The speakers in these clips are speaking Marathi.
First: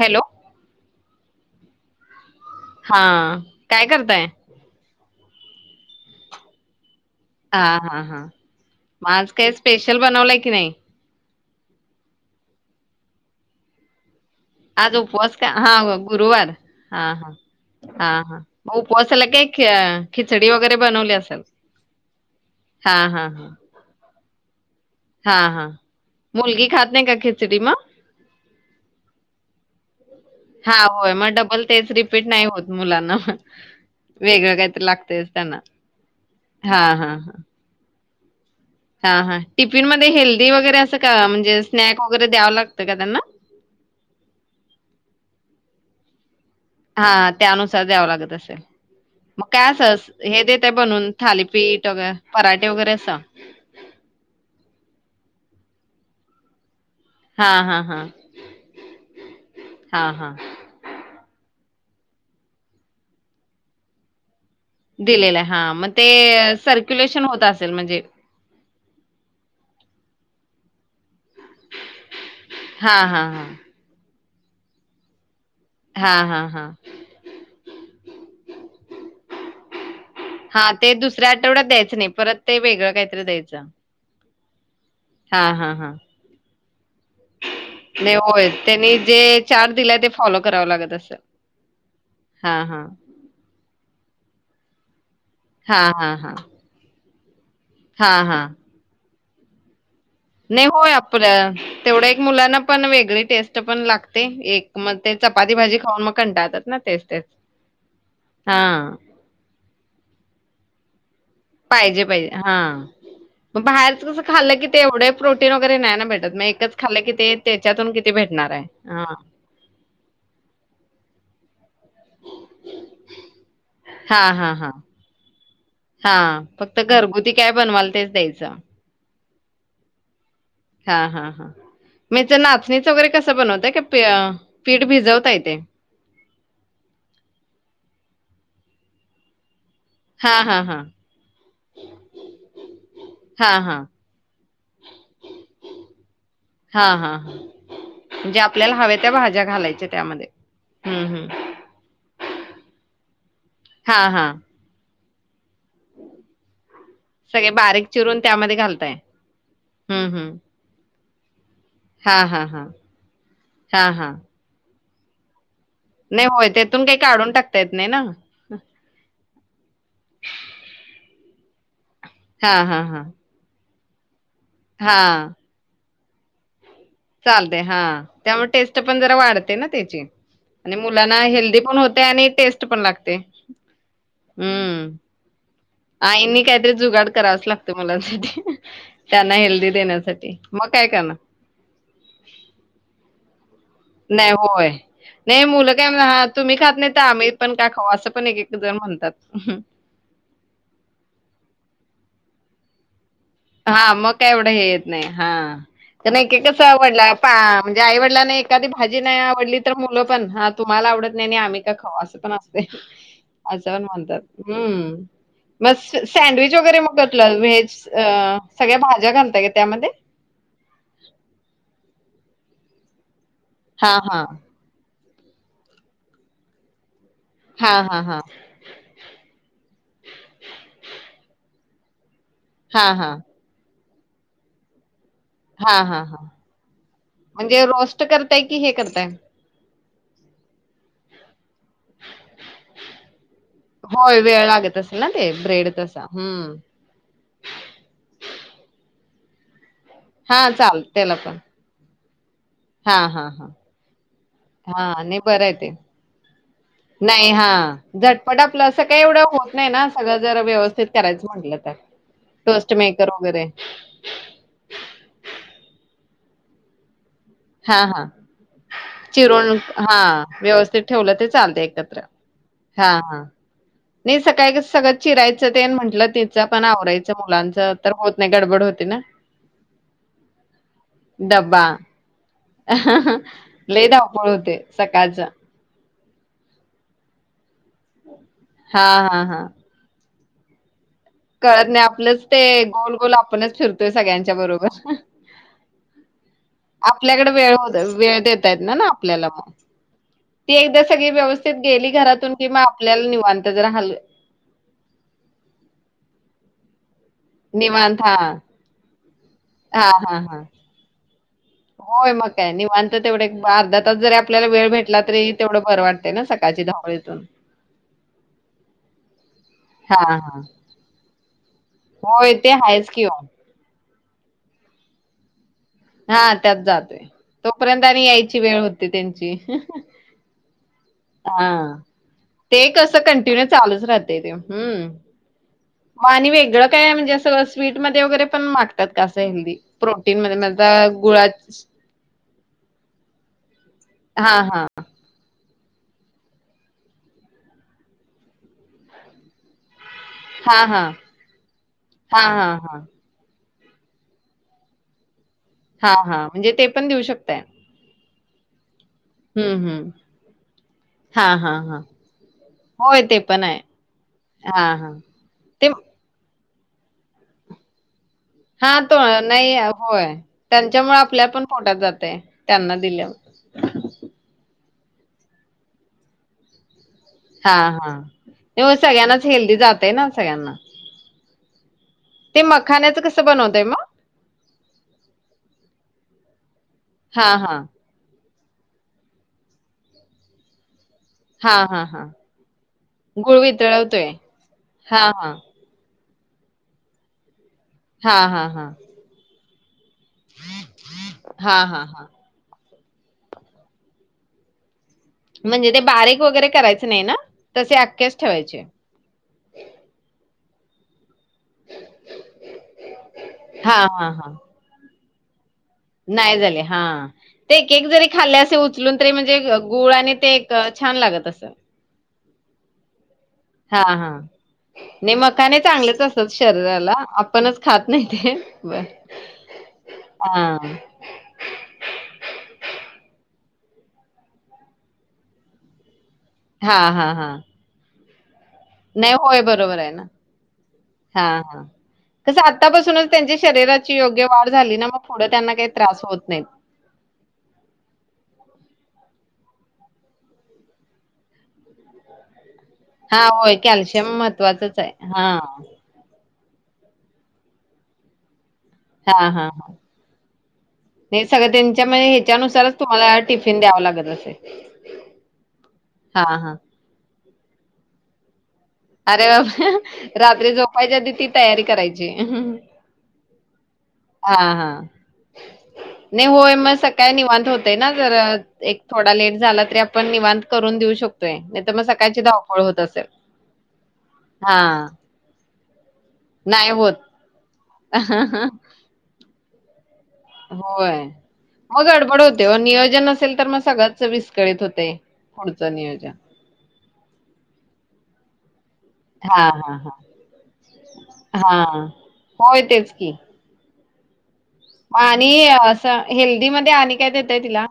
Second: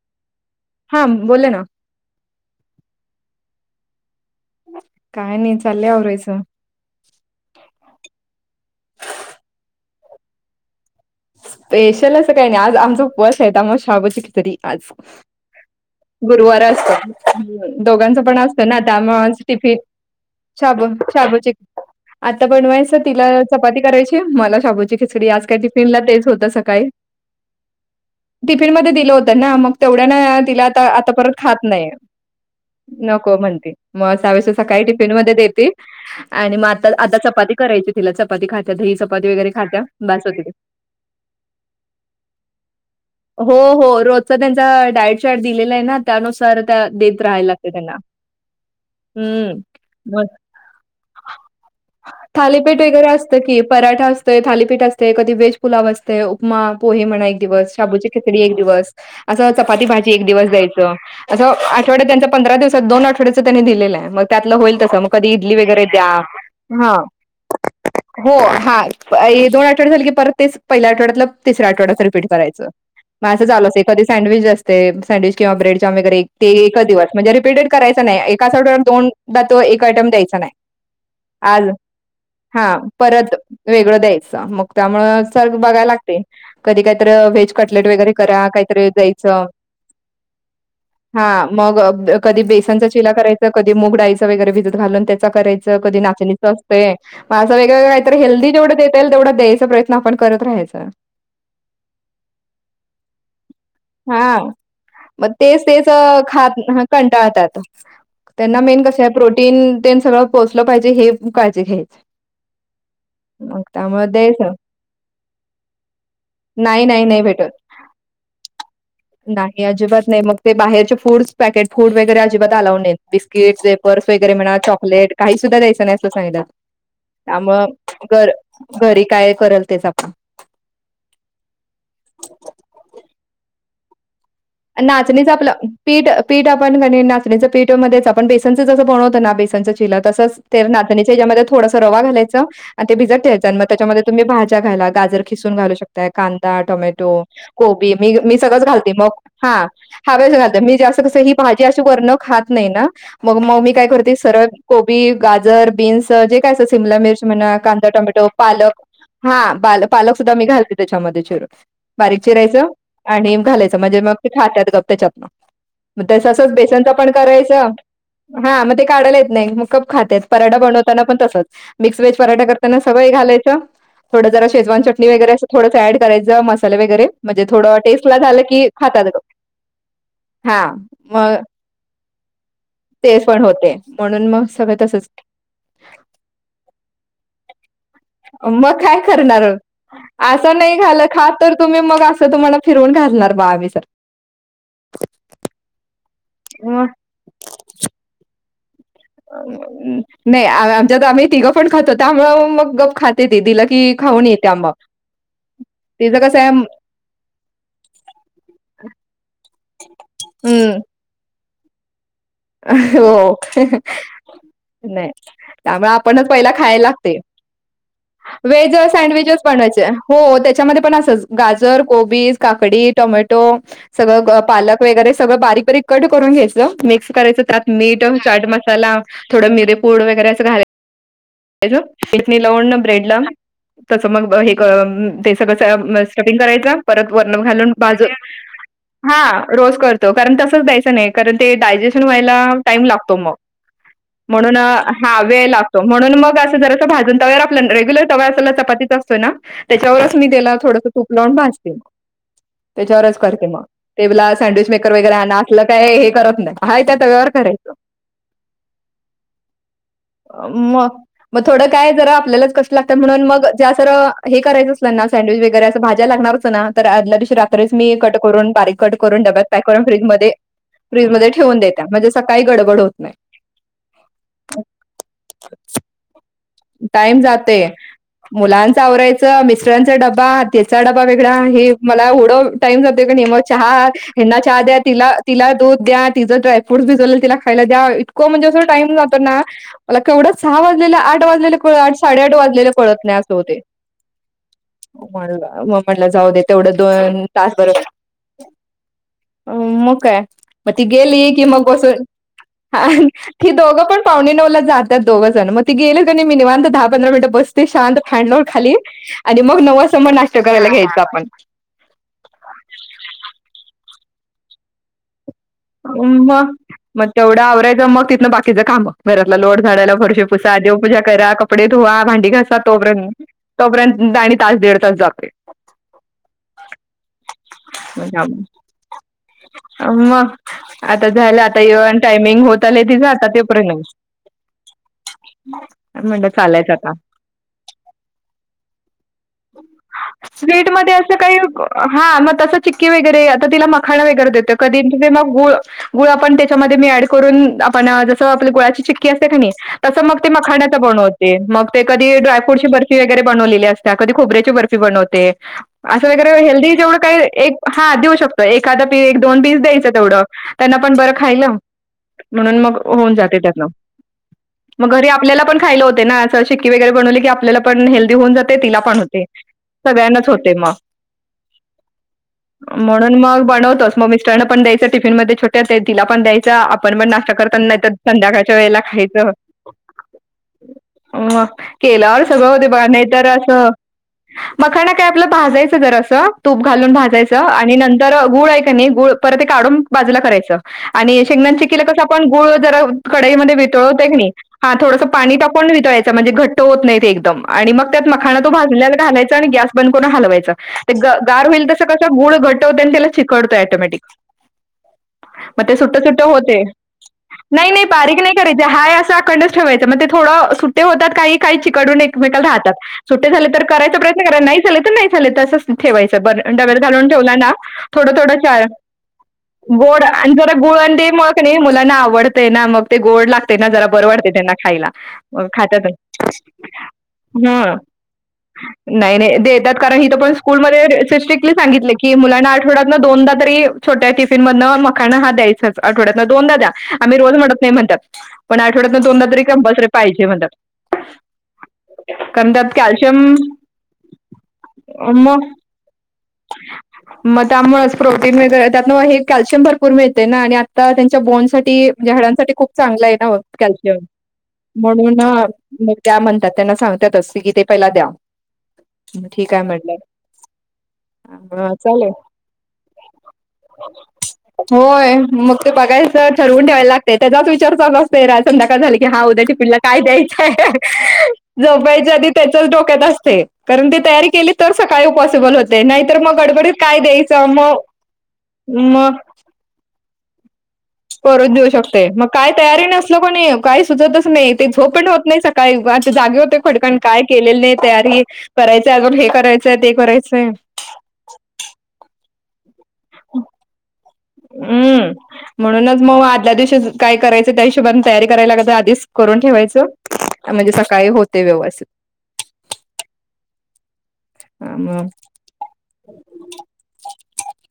हॅलो... हां बोला ना हा काय करताय? काय नाही चाललाय आवरायच. हां, हां, हां. मग आज काय स्पेशल बनवला की नाही स्पेशल असं काही नाही आज आमचं उपवास होता मग साबुदाणाचि खिचडी- तरी आज उपवास का? हां, गुरुवार असते हां, हां. दोघांच हां, पण हां. असतं मग ना त्यामुळे उपवासाला काय खि खिचडी वगैरे बनवली असेल? हां, हां, हां. [unintelligible] मला शाबूची खिचडी आज हां, काय हां. टीफिनला मुलगी खात नाही का खिचडी म- टिफिन मध्ये दिलं होत ना मग तेवढ्या ना तिला हां, आता होय. परत मग खात डबल नाही. तेच रिपीट नाही होत मुलांना. नको म्हणती मग वेगळं सकाळी काहीतरी टिफिन लागतंयच मध्ये त्यांना. देती आणि मग आ आता चपाती करायची तिला चपाती खात्या दही हा चपाती हा वगैरे खात्या टिफिन मध्ये बास होते हेल्दी वगैरे असं का म्हणजे स्नॅक्स वगैरे द्यावं लागतं का त्यांना? हो हो रोजचा त्यांचा डायट प्लॅन दिलेला आहे ना. त्यानुसार त्या हा देत राहायला लागते त्यानुसार त्यांना. द्यावं लागत असेल- मग हं. काय अस मग हे देते बनून थालीपीठ पराठे थालीपीठ वगैरे अस- असतं की पराठा असते थालीपीठ असते कधी व्हेज पुलाव असते उपमा पोहे म्हणा एक हा दिवस हा हा शाबूची खिचडी, एक दिवस असं चपाती हा भाजी एक हा दिवस द्यायचं असं आठवड्यात त्यांच्या पंधरा दिवसात दोन आठड्यांच त्यांनी दिलेलं आहे मग- त्यातलं होईल तस मग कधी दिलेलं आहे इडली हा वगैरे मग द्या ते हा सर्क्युलेशन होत असेल म्हणजे हो हा... दोन आठवडे झाले की परत तेच पहिल्या आठवड्यातलं तिसरा आठवड्याच रिपीट करायं हा हा मग असं हा झालं एखदी सडविच असते सडविच किंवा ब्रेड च्या हा वगैरे हा ते हा एकच दिवस म्हणजे रिपीटेड करायच नाही एका आठवड्यात दोन दा तो एक आयटम द्यायचा. हा ते दुसऱ्या आ आठवड्यात द्यायचं नाही परत ते हा वेगळं काहीतरी परत द्यायचं. वेगळं द्यायचं मग हा त्यामुळे- हा बघाला हा लागते कधी कधी व्हेज कटलेट वैगेरे नाही करा होय काही तरी त्यांनी जे द्यायच चार्ट दिलाय ते फॉलो करावं लागत असेल. हा मग अ... कधी हा बेसन हा चा चिला करायचा कधी मुगडाळीच वगैरे भिजत घालून त्याचा करायचं हा कधी हा हा नाचणीचं असते- म अस वेगळे काही हा तर हा हेल्दी जेवढे देता येईल तेवढा् द्यायचा प्रयत् आपण- करत नाही राहायचा होय आपल्या तेवढ्या एक मुलांना पण वेगळी टेस्ट- टेस्ट पण लागते हा एक मग ते चपाती तेच भाजी तेच खाऊन मग खात कंटाळतात ना तेच तेच.... कंटाळतात त्यांना मेन हां, कस आहे प्रोटीन ते सगळं पोहोचलं पाहिजे हे- काळजी घ्यायची पाहिजे पाहिजे हा.. मग बाहेरच त्यामुळे कसं द्यायचं खाल्लं की ते एवढं प्रोटीन वगैरे नाही ना भेटत मग एकच नाही खाल्लं नाही की नाही ते भेटत त्याच्यातून किती भेटत- भेटणार आहे हां. नाही अजिबात नाही मग ते बाहेरचे फूडस पॅकेट फूड वगैरे अजिबात अलाऊड नाहीेत बिस्किट- व्हेपर्स वगैरे हां, हां, म्हणा हां. चॉकलेट- काही सुद्धा द्यायचं नाही अस सांगितलं हां, फक्त घरगुती काय त्यामुळे बनवाल तेच घर द्यायचं. घरी काय कराल तेच आपण- हा हा हा म ते नाचणीच वगैरे कसं बनवतय का- पीठ नाचणीच भिजवताय आपलं ते? पीठ -पीठ आपण नाचणीच पिठा मध्ये - पिठा मध्ये बेसनच जस बनवत ना बेसनच चीला केला ना तसाच हां, हां, हां. त्याचा मध्ये रवा घालायचा अन ते भिजत ठेवायच अणि हां, मग हां. त्याचा मध्ये तुम्ही भज्यां घालू शकता. गाजर किसून घालू शकता कांदा हां, टोमॅटो हां, हां. कोबी मी मी म्हणजे सगळच आपल्याला घालते हव्या त्या मग- भाज्या हा घालायच्या हव त्यामध्ये. ना मी हं, कस हं. ही भाजी अशी वर्ण खात नाही ना मग म मी काय हां, करते हां. कोबी गाजर बीन्स जे काय अस सिमला मिर्ची सगळे म्हणा बारीक कांदा चिरून टोमॅटो त्यामध्ये पालक- घालताय? हा पाल हं, पालक सुद्धा हं. मी घालते त्याच्यामध्ये चिरून बारीक हां, हां, हां. चिरायचं. आणि घालायचं हां, म्हणजे मग हां. खातेत गप त्याच्यातल मग नाही गपचूप होय, तसंच त्यातून बेसनच काही पण काढून टाकता करायचं. येत नाही ना. हा मग ते काढायला येत नाही.. मग गप खातेत. पराठा बनवताना पण, तसच मिक्स वेज पराठा हां, करताना हां, हां. सगळं घालायचं थोंड जरा शेजवान चटणी हां, वगैरें थोडं ॲड करायचं म वगैरे म्हणजे कस टेस्टला झाल की खातात गप पाडते ना त्याची हा आणि मुलांना मग हेल्दी पण होते. आणि टेस्ट पण लागते.... ते पण होते म्हणून मग सगळं हं तसंच आईंनी काहीतरी जुगाड करावंच लागतो... मुलांसाठी. मग काय त्यांना करणार? हेल्दी देण्यासाठी. असं मग नाही काय घालं करणार? खात तर तुम्ही मग असं तुम्हाला. फिरवून घालणार बघ नाही होय. नाही मुलं काय म्हणा, "हां, तुम्ही खात म नाही. तर आम्ही पण काय खाऊ असं पण एक एक जण म्हणत. नाही... आमच्यात आम्ही तिघं पण खातो त्यामुळ मग गपचुप खात. हा मग काय एवढं हे येत नाही... हा तर तिचं नाही कि कसं आहे कस आवडला पा म्हणजे आईवडिलांना नाही. एखादी भाजी नाही आवडली तर मुलं पणा हम्म तुम्हाला आवडत नाही. आणि आम्ही का खाऊ? अस हो पण म्हणतात नाही मग त्यामुळे आपणच पहिला सडविच वगैरे खायला लागते व्हेज हं व्हेज सँडविचेस बनवायच.. हो त्याच्यामध्ये पण असच गाजर, कोबीज, काकडी, टोमॅटो, हां, हां. सगळं पालक, वगैरे सगळं बारीक बारीक कट करून घ्यायंच मे करायचं त्यात हां, हां, मीठ, हां. चाट मसाला थोडं मिरेपूड वगैरे असं घालायच चटणी लावुण न हां, ब्रेड हां. ला.... तसं मग हे ते हां, सगळं हां, हां. स्टपिंग करायच परत वर्ण म्हणजे घालून रोस्ट भाजून करताय की हे करताय? हा रोज कर कारण तसंच द्यायचं नाही... कारण ते डायजेशन व्हायला टाईम लागतो. मग होय, वेळ म्हणून अ लागत असेल ना हा ते वेळ ब्रेड लागतो. तसा. म्हणून मग अस हं. जरा अस भाजून तव आपल्या रेग्युलर तवा असला चपातीचा असतो ना त्याच्यावरच मी हां, त्याला थोडसं चालतं तूप त्याला लावून पण. भाजते. हां, त्याच्यावरच हां, करते हां. मग ते बला सँडविच मेकर हां, वगैरे नाही आणा बरं आहे असलं ते. काय हे करत नाही. हाय त्या तव्यावर नाही हा करायचं झटपट आपलं असं काही एवढं होत नाही ना सगळं जर व्यवस्थित मग करायचं मग म्हटलं तर थोडं काय जरा आपल्यालाच कष्ट टोस्ट लागतं मेकर म्हणुन वगैरे मग जे जरा हे करायचं असल ना सँडविचेस वैगेरे करणारच आहे ना आदल्या दिवशी रात्री हां मी हां. कट करून बारीक कट करून डब्यात पॅक करून फ्रिज फ्रिज मध्ये चालतय एकत्र हा हा नई सकाळी कस सगळं चिरायचं तेन म्हटलं ते टाईम जातय गडबड मुलांच होते ना. आवरायचं. मिस्ट्रांचा डबा, त्याचा डबा वेगळा डब्बा हे मला येवढ टाइम जातोय कणी मग चहा लई धावपळ ह्याना होते चहा द्या. तिला सकाळचं. तिला दूध द्या तिचं डायफ्रुट भिजवलेल तिला खायला द्या. इतकं म्हणजे अस टाईम हां जातो हां ना. हां. मला - तेवढा सहा वाजलेल - आठ वाजलेल कळत कळ नाही आठ साडे आपलंच आठ ते वाजलेले गोल कळत गोल नाही अस आपणच होते फिरतोय सगळ्यांच्या बरोबर. म म्हटलंय जाऊ द्या तेवढ दोन आपल्याकडे वेळ तासभर होत च वेळ देता येत ना ना आपल्याला मग काय एकदा ती सगळी गेली. की व्यवस्थित मग गेली बसुन घरातून कि मग हा आपल्याला निवांत ती जरा दोघ हल पण पावणे नऊला जात्यात दोघ जण मग ती गेलीत मी निवांत दहा, पंधरा मिनट बसते शांत निवांत हा फॅन लावुन खाली आणि मग नव हा वाजता मग हा हा नाष्टा करायला घ्यायचं आपण होय मग काय निवांत तेवढ एक अर्धा तास जरी आपल्याला वेळ भेटला तरी तेवढं बरं वाटतंय ना म्म सकाळची मग धावपळीतून तेवढं आवरायचं मग तिथन बाकीचं काम घरातला लो ट झाडाला, हा फरशी हा पुसा, देवपूजा करा कप कपडे धुवा, भांडी होय ते घासा आहेच कि ओ तोपर्यंत तोपर्यंत आणि तास दीड तास जातोय. हा त्यात जातोय. तोपर्यंत आणि यायची वेळ होते. त्यांची [unintelligible] मग आता झालं हा आता येऊन टायमिंग होत ते आलंय कस तिचं आता ते कंटिन्यू पर्यंत चालूच राहतय ते हं म्हणलं आणि वेगळं चालायचं काय आता. म्हणजे? अस स्वीटमध्ये वगैरे पण मागतात कासं हेल्दी प्रोटीन म स्वीट मध्ये [unintelligible] असं काही गुळात हा मग तसं चिक्की वगैरे आता तिला मखांना वगैरे हा देते हा कधी गुळ गुळ आपण त्याच्यामध्ये मी ऍड करून आपण जस आपल्या गुळाची चिक्की असते कि नाही? तसं मग ते हा मखाण्याच हा बनवते मग ते कधी हां, हां, ड्रायफ्रूटची हां. बर्फी वगैरे बनवली. वलेली असत्या, कधी खोबऱ्याची बनवते, हां, असं हां. वगैरे म्हणजे ते हेल्दी पण जेवढ देऊ काही शकताय. एक हा देऊ शक तर एखादा पीस दोन हं, पीस द्यायचं. हं. तेवढ त्यांना पण बरं हां, खायला हां, हां. म्हणून मग होय, होऊन ते जाते. पण आहे. त्यातन. हां, मग हां. घरी आपल्याला पण ते खायला होते ना चीक्की वगैरे बनवली की आपल्या पण हेल्थ होऊन जातय तिला हां, तो पण होते नाही होय. सगळ्यांनाच होतय मग त्यांच्यामुळे आपल्या पण पोटात जातंय, त्यांना म्हणून. दिल्यावर. मग बनवतो मग मिस्टरांना पण द्यायच टिफिन मध्ये छोट्या तिला पण द्यायचं. आपण पण नाश्ता करताना हां, नाही तर हां. संध्याकाळच्या हो, वेळेला सगळ्यांनाच खायचं. हेल्दी जातंय ना सगळ्यांना. अ केल्यावर ते सगळ होतयं बघा मखाण्याचं नाही कसं तर बनवताय असं. मग? मखाना काय आपला भाजायचं जरासं तूप घालून भाजायचं हां, हां. आणि नंतर गुळ आहे का नाही गुळ परत ते काढून बाजूला करायचं. आणि शेंगदाचे हां, चिक्कीला हां, कसं हां. आपण गुळ जरा कडाईमध्ये वितळवतोय की नई हा थोडसं हां, हां. पाणी टाकून वितळायचं. म्हंजे घट्ट होत नाही ते एकदम आणि मगं त्यात हां, मखाना हां, तो हां. भाजलेला घालायचा आणि गॅस बंद करून हलवायच ते गार हां, होईल तस हां, हां. कस गुळ घट होतय आणि त्याला चिकटतोय त्याला ऍटोमॅटिक. मग म्हणजे ते सुट्ट बारीक सुट्ट वगैरे होतय करायचं नाही ना? नाही तसे नाही अख्खेच बारीक नाही ठेवायचे. करायचे हाय असा अकंडच ठेवायचा मग ते. थोडं सु ते होतात काही काही चिकडून एकमेकला राहतात सुटे झाले तर हां, करायचा हां, प्रयत्न हां. करा नाही झाले तर नाही झाले तसंच. ठेवायचं नाही बर, झाले डब्यात हा घालून ठेवला ना ते एक एक जरी थोडं खाल्ले थोडं असे चार. उचलून तरी म्हणजे गुळ गोड ते आणि एक जरा गुळ आणि छान ते लागत मगं असं कणी मुलांना आवडतय ना मग ते. गोड लागतेय ना हा जरा बर हा वाटतेय त्यांना खायला नाही मग मखाने खात्यात. चांगलेच असतात शरीराला आपणच ह. खात नाही ते बर नाही नाहीे देतात कारण हित पण हा स्कूल मध्ये स्ट्रिकली सांगितलयं मुलांना आठवडा दोनदा तरी छोट्या टिफिन मधनं मखाना हा द्यायचंच आठवड्या दोनदा द्या हा हा आम्ही हा रोज म्हणत नाही म्हणत्यात पण आठवड्यात ना, नाही दोनदा होय तरी बरोबर कंपलसरी आहे ना पाहिजे म्हणतात. हा हा. कसं कारण त्यात आत्तापासूनच कॅल्शियम त्यांच्या शरीराची योग्य वाढ झाली ना, मग पुढं त्यांना काही त्रास होत नाहीत. मग त्यामुळेच प्रोटीन वगैरे [unintelligible] त्यातन कॅल्शियम भरपूर मिळतय ना, आणि आत्ता त्यांच्या बोनसाठी म्हणे हाडांसाठी खूप चांगलय हा ना होत होय कॅलशीयम कॅल्शियम महत्त्वाचंच आहे म्हणून हा म त्या त्यांना सांगतात असते की ते पहिला द्या. मगं ठीक आहे म्हटलं. हे सगळं मग त्यांच्या चालेल म्हणजे ह्याच्यानुसारच तुम्हाला टिफिन द्यावं लागेल. होय! मग ते बघायच हा हा ठरवून ठेवायला लागतेय, त्याचाच विचार चालू असतय रा संध्याकाळ झालं की हा अरे उद्या बापरे! टीपीनला काय द्यायचंय? रात्री झोपायच्या आधी ती तयारी करायची. झोपायच्या आधी त्याचच डोक्यात असते. कारण ती तयारी केली हां, तर हां. सकाळी पॉसिबल होते नाहीतर नाही मग होय, गडबडीत काय सकाळी द्यायचं निवांत म होतंय ना जरा एक मी थोडा लेट झाला तरी आपण निवांत करून देऊ शकतोय, करून नाही देऊ तर मग शकते सकाळची काय धावपळ होत तयारी असेल. नसल कोणी काही सुचतच नाही ते हां, झोप पण होत नाही सकाळी उगाच ते जागे होते नाही खडकन होत. काय केलेले नाही तयारी करायचय, अजून हे करायचंय ते करायचंय. होय. मग गडबड होते नियोजन असेल तर मग सगळ हम्म. म्हणूनच म व आदल्या दिवशी काय करायचं त्या हिशोबने तयारी करायला लागते. डीस करून हां, ठेवायच हां, हां. म्हणजे सकाळी होते व्यवथित. हां. होय, तेच की. आणि असं हेल्दी मध्ये आणि काय देताय तिला?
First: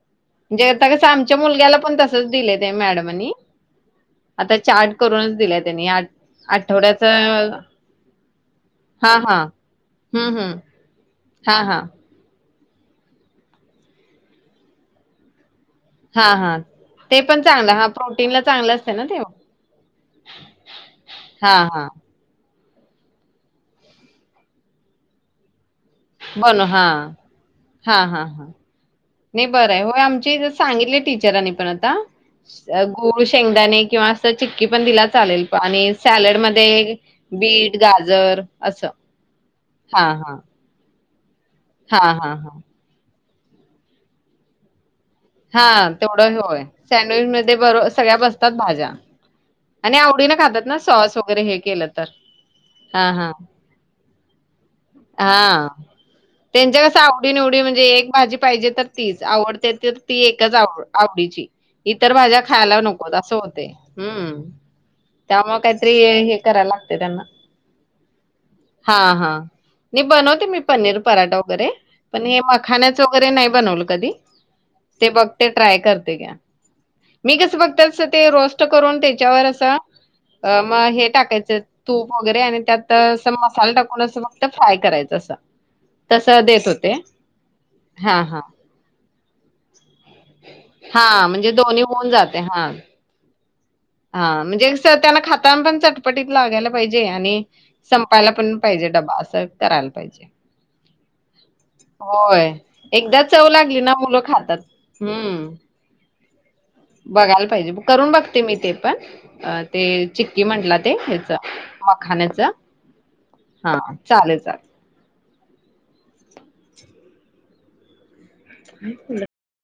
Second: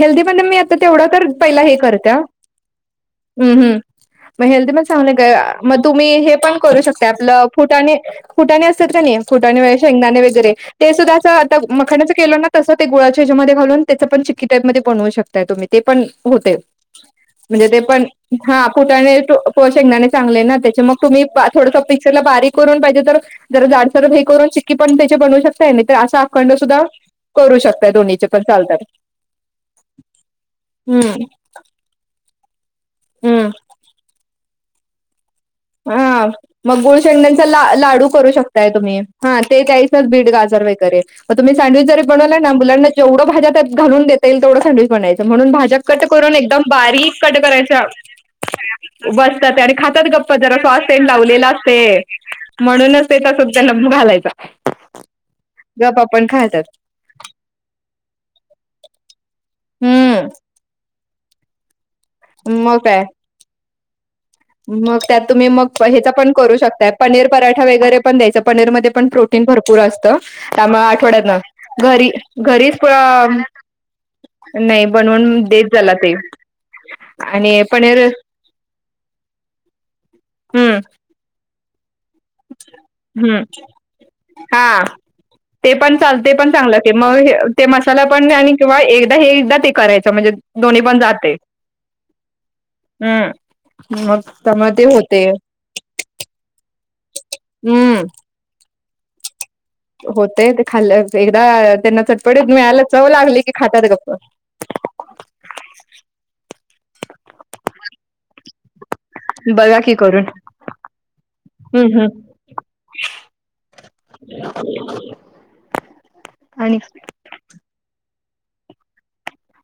हेल्दी मध्ये मी म्हणजे आता तेवढं कसं तर आमच्या पहिला हे मुलग्याला पण करत्या. तसंच दिलंय त्या मॅडमांनी. हम्म हम्म. म आता हेल्दी पण चार्ट चांगलं ग करूनच दिलाय म त्यांनी आठ तुम्ही हे पण करू आठवड्याच शकतायं, आपलं फुटाणे, फुटाणी असत्यात का हा नाही. हा फुटाणे, [unintelligible] शेंगदाणे हम्म वगैरे हम्म च हा आता हा मखानांचं केलं ना, तं ते गुळाच्या हेच्या मध्ये घालून त्याच पण चिक्की टाइपमध्ये बनवू शकता तूम्ही. ते पण हा होते. हा ते पण म्हणजे चांगलं ते हा पण प्रोटीनला हा चांगलं असते ना ते फुटाणे टू प शेंगदाणे चांगले ना, त्या मग तुम्ही हा थोडस हा पिक्सरला बारीक करून पाहिजे तर जर जाडसर हे. करून चिक्की पण त्या बनू शक ताई नाही त आसा अखंड बनू सुद्धा हा करू शकता हा हा दोन्हीचे पण हा चालतात. नाही बरं हे होय आमचीज सांगितली हम्म, टीचरांनी पण आता. अ गुळ हम्म. शेंगदाणे किंवा असं चिक्की पण दिला चालेल. प- आणि हा सॅलड मग मध्ये गुळशंड्यांचा ला बीट लाडू करू गाजर शकताय, असं तुम्ही हा हा दयायच बीट हा गाज तर [unintelligible] मग तम्ही सँडविच हा जरी हा बनलाय हा ना, मुलां जेवढ्या भाज्यात घलून दे येई तेवढं सँडविच बचं म्हणून भाज्या हा कट करून तेवढं एकदम होय बारीक सँडविच कट मध्ये करायच्या बरो सगळ्या बसतात भाज्या बसतात. [unintelligible] आणि आवडीत [unintelligible] जरा फट सेंड लावलेला असते म्हणूनच हा हा तेचा स त्याला घालायचा. हा गप आपण खातात. त्यांच्या कस आवडी, निवडी म्हणजे एक भाजी पाहिजे तर तीस आवडते त ती हम्म, एकचव आव [unintelligible] आवडीची इतर भाज्या मग खायला काय. नकोत असं होते. हम्म मग त्यात तुम्ही त्यामुळे मग काहीतरी ह्याचा पण हे करू करायला शकताय, लागते त्यांना पनीर पराठा वगैरे पण द्यायच पनीरमध्ये हा पण हा प्रोटीन. भरपूर मी असत त बनवते मी त्यामुळ, पनीर आठवड्यात न पराठा वगैरे घरी पण हे घरीच प मखाण्याच वगैरे नाही बनवलं कधी नाही ते बनवून बघते देत ट्राय झाला ते. करते घ्या मी कसं आणि बघत [unintelligible] पनीर अस ते रोस्ट करून त्याच्यावर असं हम्म मग हे टाकायचं. तूप वगैरे आणि त्यात अस हम्म मसाला टाकून. असं फक्त फ्राय हा करायचं असं ते पण चाल ते तसं पण देत चांगलं होते. ते म हे ते मसाला हा पण हा आणि किंवा एकदा, हे एकदा, ते करायच म्हणजे दोन्ही पण हा जाते म्हणजे दोन्ही होऊन जाते हा. हम्म मग हा त्यामुळे म्हणजे ते स त्यांना होते खाताना पण चटपटीत, लागायला पाहिजे आणि हम्म संपायला पण पाहीजे [unintelligible] अस करायल पाहीजे होते ते खाल्लं एकदा त्यांना होय चटपटीत मिळालं एकदा चव लाग की लागली खातात ना गप्प मुलं खातात हम्म. बघायल पाहिजे करून बघते मी ते पण बघा ते की करून चिक्की म्हटला ते [unintelligible] हच हम्म हम्म मखाान्याच हा चालेल चालेल. आणि [unintelligible]